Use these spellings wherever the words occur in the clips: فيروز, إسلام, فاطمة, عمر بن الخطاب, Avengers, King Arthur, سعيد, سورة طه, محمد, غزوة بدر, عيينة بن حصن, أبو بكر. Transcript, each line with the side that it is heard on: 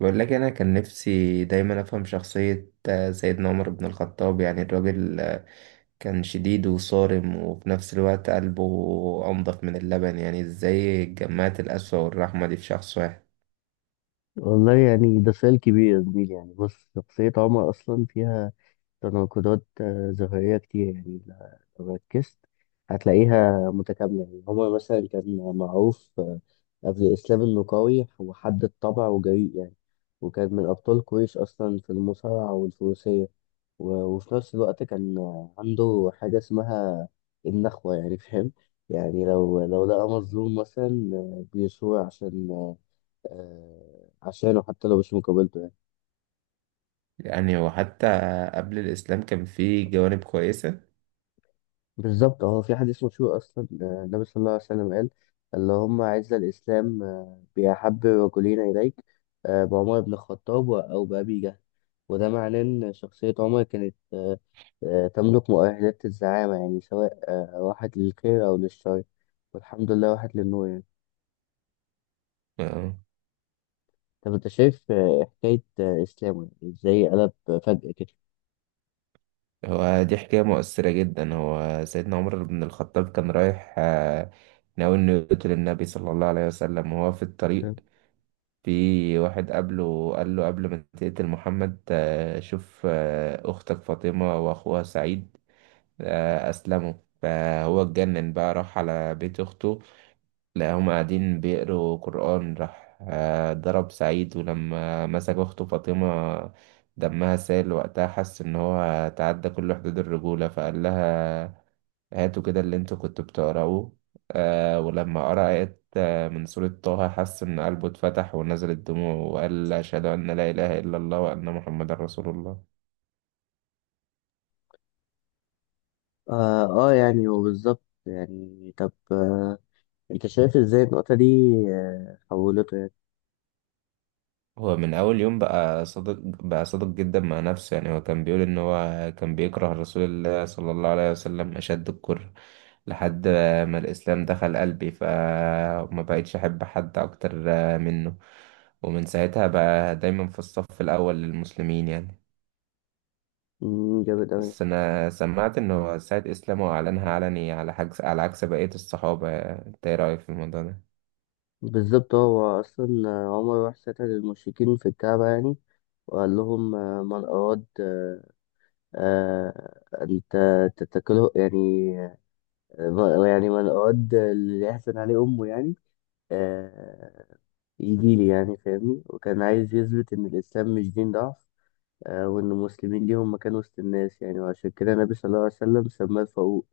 right: بقول لك انا كان نفسي دايما افهم شخصية سيدنا عمر بن الخطاب، يعني الراجل كان شديد وصارم وفي نفس الوقت قلبه انضف من اللبن. يعني ازاي جمعت القسوة والرحمة دي في شخص واحد؟
left: والله يعني ده سؤال كبير يا زميلي، يعني بص، شخصية عمر أصلا فيها تناقضات ظاهرية كتير. يعني لو ركزت هتلاقيها متكاملة. يعني عمر مثلا كان معروف قبل الإسلام إنه قوي وحد الطبع وجريء، يعني وكان من أبطال قريش أصلا في المصارعة والفروسية. وفي نفس الوقت كان عنده حاجة اسمها النخوة، يعني فاهم؟ يعني لو لقى مظلوم مثلا بيصور عشانه، حتى لو مش مقابلته يعني.
right: يعني وحتى قبل الاسلام كان فيه جوانب كويسة.
left: بالظبط. هو في حديث مشهور اصلا، النبي صلى الله عليه وسلم قال: اللهم اعز الاسلام باحب رجلين اليك، بعمر بن الخطاب او بابي جهل. وده معناه ان شخصيه عمر كانت تملك مؤهلات الزعامه، يعني سواء راحت للخير او للشر، والحمد لله راحت للنور يعني.
right: آه.
left: طب انت شايف حكايه اسلامه، يعني ازاي قلب فجاه كده؟
right: هو دي حكاية مؤثرة جدا. هو سيدنا عمر بن الخطاب كان رايح، ناوي انه يقتل النبي صلى الله عليه وسلم، وهو في الطريق
left: فاهم؟
right: في واحد قبله قال له قبل ما تقتل محمد شوف أختك فاطمة وأخوها سعيد أسلموا. فهو اتجنن بقى، راح على بيت أخته، لقاهم قاعدين بيقروا قرآن، راح ضرب سعيد، ولما مسك أخته فاطمة دمها سال، وقتها حس إن هو تعدى كل حدود الرجولة، فقال لها هاتوا كده اللي انتوا كنتوا بتقرأوه. آه ولما قرأ آيات من سورة طه، حس إن قلبه اتفتح، ونزلت دموعه، وقال أشهد أن لا إله إلا الله وأن محمد رسول الله.
left: اه، يعني هو بالظبط. يعني طب انت شايف ازاي النقطة دي حولته يعني؟
right: هو من أول يوم بقى صادق، بقى صادق جدا مع نفسه. يعني هو كان بيقول إن هو كان بيكره رسول الله صلى الله عليه وسلم أشد الكره، لحد ما الإسلام دخل قلبي فما بقيتش أحب حد أكتر منه. ومن ساعتها بقى دايما في الصف الأول للمسلمين يعني.
left: مم، جامد اوي.
right: بس أنا سمعت إنه السيد إسلام هو أعلنها علني على حجز على عكس بقية الصحابة، أنت إيه رأيك في الموضوع ده؟
left: بالظبط. هو اصلا عمر راح سأل المشركين في الكعبة، يعني وقال لهم: من أراد آه، أن تتكله يعني، يعني من أراد اللي يحسن عليه أمه، يعني آه، يجيلي، يعني فاهمني. وكان عايز يثبت إن الإسلام مش دين ضعف، وإن المسلمين ليهم مكان وسط الناس يعني، وعشان كده النبي صلى الله عليه وسلم سماه الفاروق،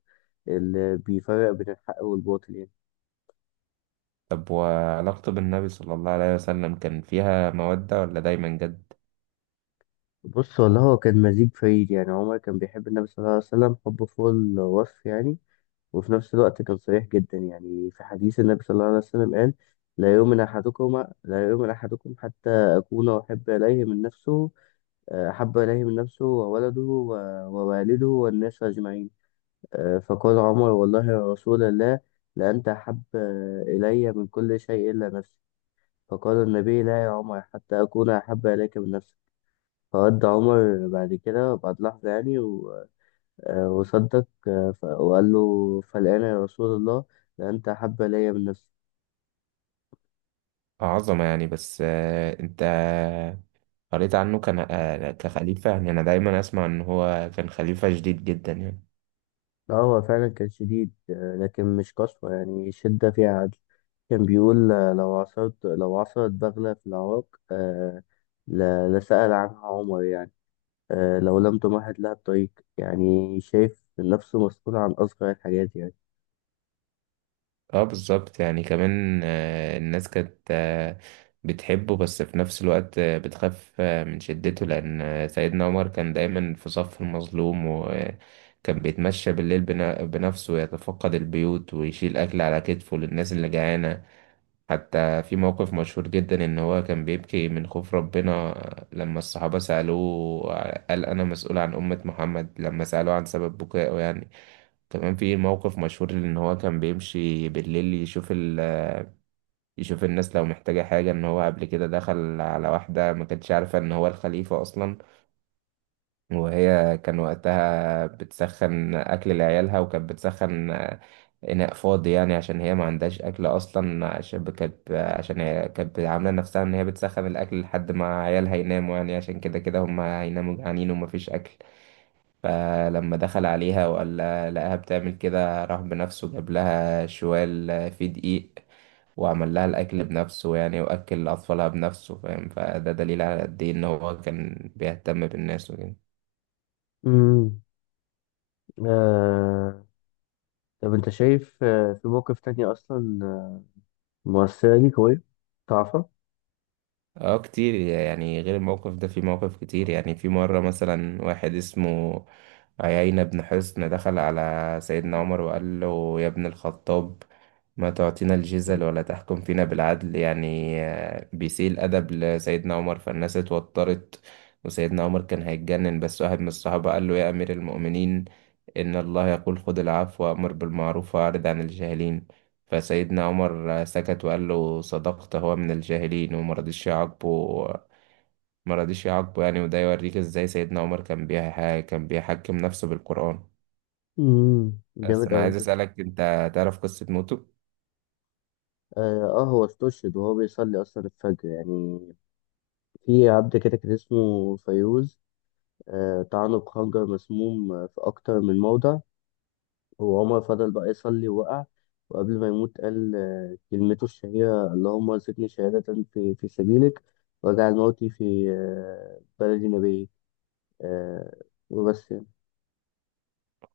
left: اللي بيفرق بين الحق والباطل يعني.
right: طب وعلاقته بالنبي صلى الله عليه وسلم كان فيها مودة ولا دايما جد؟
left: بص والله، هو كان مزيج فريد. يعني عمر كان بيحب النبي صلى الله عليه وسلم حب فوق الوصف يعني، وفي نفس الوقت كان صريح جدا. يعني في حديث، النبي صلى الله عليه وسلم قال: لا يؤمن أحدكم لا يؤمن أحدكم حتى أكون أحب إليه من نفسه، أحب إليه من نفسه وولده ووالده والناس أجمعين. فقال عمر: والله يا رسول الله، لأنت أحب إلي من كل شيء إلا نفسي. فقال النبي: لا يا عمر حتى أكون أحب إليك من نفسي. فودى عمر بعد كده بعد لحظة، يعني وصدق، وقال له: فالآن يا رسول الله، ده أنت أحب إلي من نفسي.
right: عظمة يعني. بس أنت قريت عنه كان كخليفة؟ يعني أنا دايما أسمع إن هو كان خليفة شديد جدا يعني.
left: لا، هو فعلا كان شديد، لكن مش قسوة، يعني شدة فيها عدل. كان بيقول: لو عثرت بغلة في العراق آه، لسأل عنها عمر، يعني لو لم تمهد لها الطريق. يعني شايف نفسه مسؤول عن أصغر الحاجات يعني.
right: اه بالظبط. يعني كمان الناس كانت بتحبه، بس في نفس الوقت بتخاف من شدته، لأن سيدنا عمر كان دايما في صف المظلوم، وكان بيتمشى بالليل بنفسه يتفقد البيوت، ويشيل أكل على كتفه للناس اللي جعانة. حتى في موقف مشهور جدا إن هو كان بيبكي من خوف ربنا لما الصحابة سألوه قال أنا مسؤول عن أمة محمد، لما سألوه عن سبب بكائه يعني. تمام في موقف مشهور ان هو كان بيمشي بالليل يشوف الناس لو محتاجة حاجة. ان هو قبل كده دخل على واحدة ما كانتش عارفة ان هو الخليفة اصلا، وهي كان وقتها بتسخن اكل لعيالها، وكانت بتسخن اناء فاضي، يعني عشان هي ما عندهاش اكل اصلا، عشان كانت عشان هي كانت عاملة نفسها ان هي بتسخن الاكل لحد ما عيالها يناموا، يعني عشان كده كده هم هيناموا جعانين ومفيش اكل. فلما دخل عليها لقاها بتعمل كده، راح بنفسه جاب لها شوال فيه دقيق، وعمل لها الأكل بنفسه، يعني وأكل أطفالها بنفسه، فاهم؟ فده دليل على قد إيه إن هو كان بيهتم بالناس وكده.
left: امم آه... طب انت شايف في موقف تاني اصلا مؤثرة ليك أوي تعرفها؟
right: اه كتير يعني، غير الموقف ده في مواقف كتير. يعني في مرة مثلا واحد اسمه عيينة بن حصن دخل على سيدنا عمر وقال له يا ابن الخطاب، ما تعطينا الجزل ولا تحكم فينا بالعدل، يعني بيسيء الأدب لسيدنا عمر، فالناس اتوترت، وسيدنا عمر كان هيتجنن، بس واحد من الصحابة قال له يا أمير المؤمنين، إن الله يقول خذ العفو وأمر بالمعروف وأعرض عن الجاهلين، فسيدنا عمر سكت وقال له صدقت، هو من الجاهلين، وما رضيش يعاقبه. ما رضيش يعاقبه يعني، وده يوريك إزاي سيدنا عمر كان بيحكم نفسه بالقرآن.
left: امم،
right: بس
left: جامد
right: أنا
left: أوي
right: عايز
left: بجد.
right: أسألك، أنت تعرف قصة موته؟
left: آه، هو استشهد وهو بيصلي أصلا الفجر، يعني في عبد كده كان اسمه فيروز، طعنه بخنجر مسموم في أكتر من موضع. وعمر فضل بقى يصلي ووقع، وقبل ما يموت قال كلمته الشهيرة: اللهم ارزقني شهادة في سبيلك، واجعل موتي في بلدي نبيك. آه وبس يعني.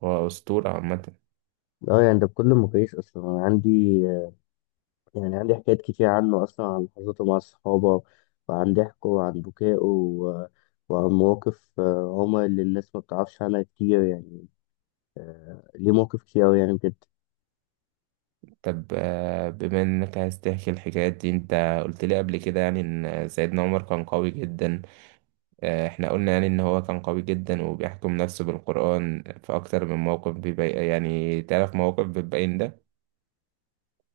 right: هو أسطورة عامة.
left: اه يعني ده بكل مقاييس، أصلا أنا عندي، يعني عندي حكايات كتير عنه أصلا، عن لحظاته مع الصحابة وعن ضحكه وعن بكائه وعن مواقف هما اللي الناس ما بتعرفش عنها كتير يعني. ليه مواقف كتير أوي يعني بجد.
right: طب بما إنك عايز تحكي الحكايات دي، أنت قلت لي قبل كده يعني إن سيدنا عمر كان قوي جدا، احنا قلنا يعني ان هو كان قوي جدا وبيحكم نفسه بالقرآن. في اكتر من موقف بيبين يعني، تعرف موقف بتبين ده؟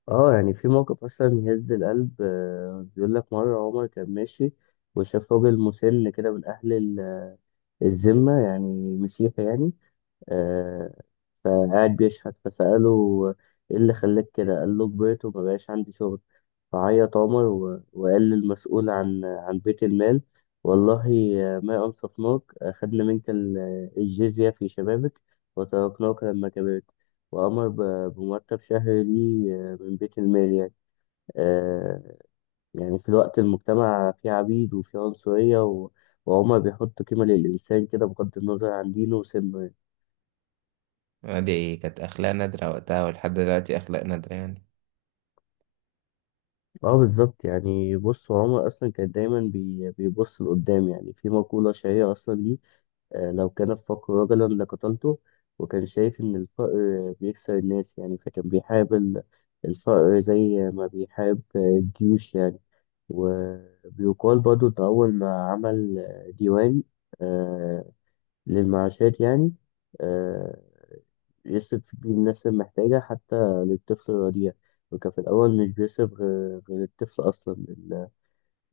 left: اه يعني في موقف أصلا يهز القلب. بيقول لك مرة عمر كان ماشي وشاف راجل مسن كده من أهل الذمة، يعني مسيحي يعني. آه، فقاعد بيشحت، فسأله: إيه اللي خلاك كده؟ قال له: كبرت ومبقاش عندي شغل. فعيط عمر وقال للمسؤول عن بيت المال: والله ما أنصفناك، أخذنا منك الجزية في شبابك وتركناك لما كبرت. وأمر بمرتب شهري ليه من بيت المال، يعني آه، يعني في الوقت المجتمع فيه عبيد وفيه عنصرية، وعمر بيحط قيمة للإنسان كده بغض النظر عن دينه وسنه يعني.
right: دي كانت اخلاق نادرة وقتها، ولحد دلوقتي اخلاق نادرة يعني.
left: اه بالظبط. يعني بص، عمر أصلا كان دايما بيبص لقدام. يعني في مقولة شهيرة أصلا ليه: لو كان الفقر رجلا لقتلته. وكان شايف إن الفقر بيكسر الناس، يعني فكان بيحارب الفقر زي ما بيحارب الجيوش يعني. وبيقال برضه إن أول ما عمل ديوان آه، للمعاشات، يعني آه، يصرف بيه الناس المحتاجة، حتى للطفل الرضيع. وكان في الأول مش بيصرف غير الطفل أصلا ال-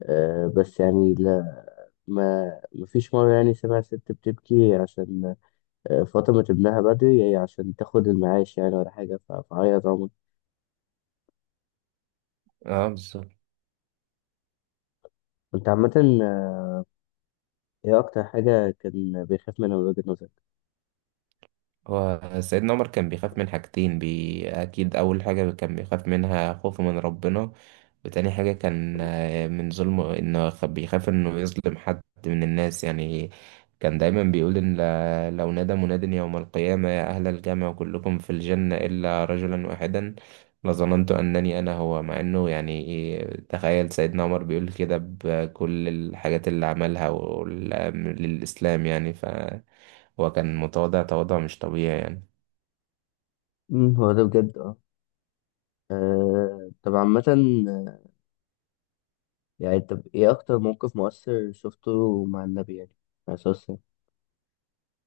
left: آه، بس يعني لا، ما مفيش مرة، يعني سمع ست بتبكي عشان فاطمة ابنها بدري، هي عشان تاخد المعاش يعني ولا حاجة. فهي ضامن
right: اه بالظبط.
left: كنت عامة. آه، ايه أكتر حاجة كان بيخاف منها من وجهة نظرك؟
right: هو سيدنا عمر كان بيخاف من حاجتين، أكيد أول حاجة كان بيخاف منها خوفه من ربنا، وتاني حاجة كان من ظلمه، إنه بيخاف إنه يظلم حد من الناس يعني. كان دايما بيقول إن لو نادى مناد يوم القيامة يا أهل الجامع كلكم في الجنة إلا رجلا واحدا، لظننت أنني أنا هو. مع إنه يعني تخيل سيدنا عمر بيقول كده، بكل الحاجات اللي عملها للإسلام يعني. ف هو كان متواضع تواضع مش طبيعي يعني.
left: أمم، هو ده بجد. اه. طب عامة، آه، يعني طب ايه أكتر موقف مؤثر شفته مع النبي يعني؟ عليه الصلاة والسلام.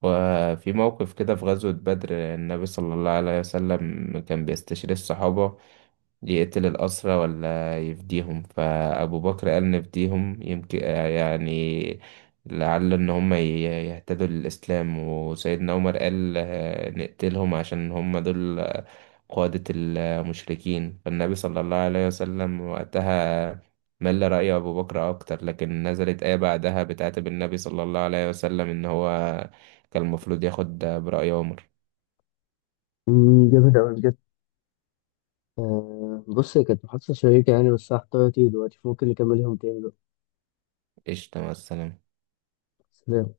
right: وفي موقف كده في غزوة بدر، النبي صلى الله عليه وسلم كان بيستشير الصحابة يقتل الأسرى ولا يفديهم، فأبو بكر قال نفديهم، يمكن يعني لعل إن هم يهتدوا للإسلام، وسيدنا عمر قال نقتلهم عشان هم دول قادة المشركين. فالنبي صلى الله عليه وسلم وقتها مل رأي أبو بكر أكتر، لكن نزلت آية بعدها بتعاتب النبي صلى الله عليه وسلم إن هو كان المفروض ياخد برأي عمر.
left: أمم، جامد أوي بجد. بص، هي كانت محادثة شيقة يعني، بس هحتار دلوقتي، فممكن نكمل يوم تاني بقى.
right: قشطة، مع السلامة.
left: سلام.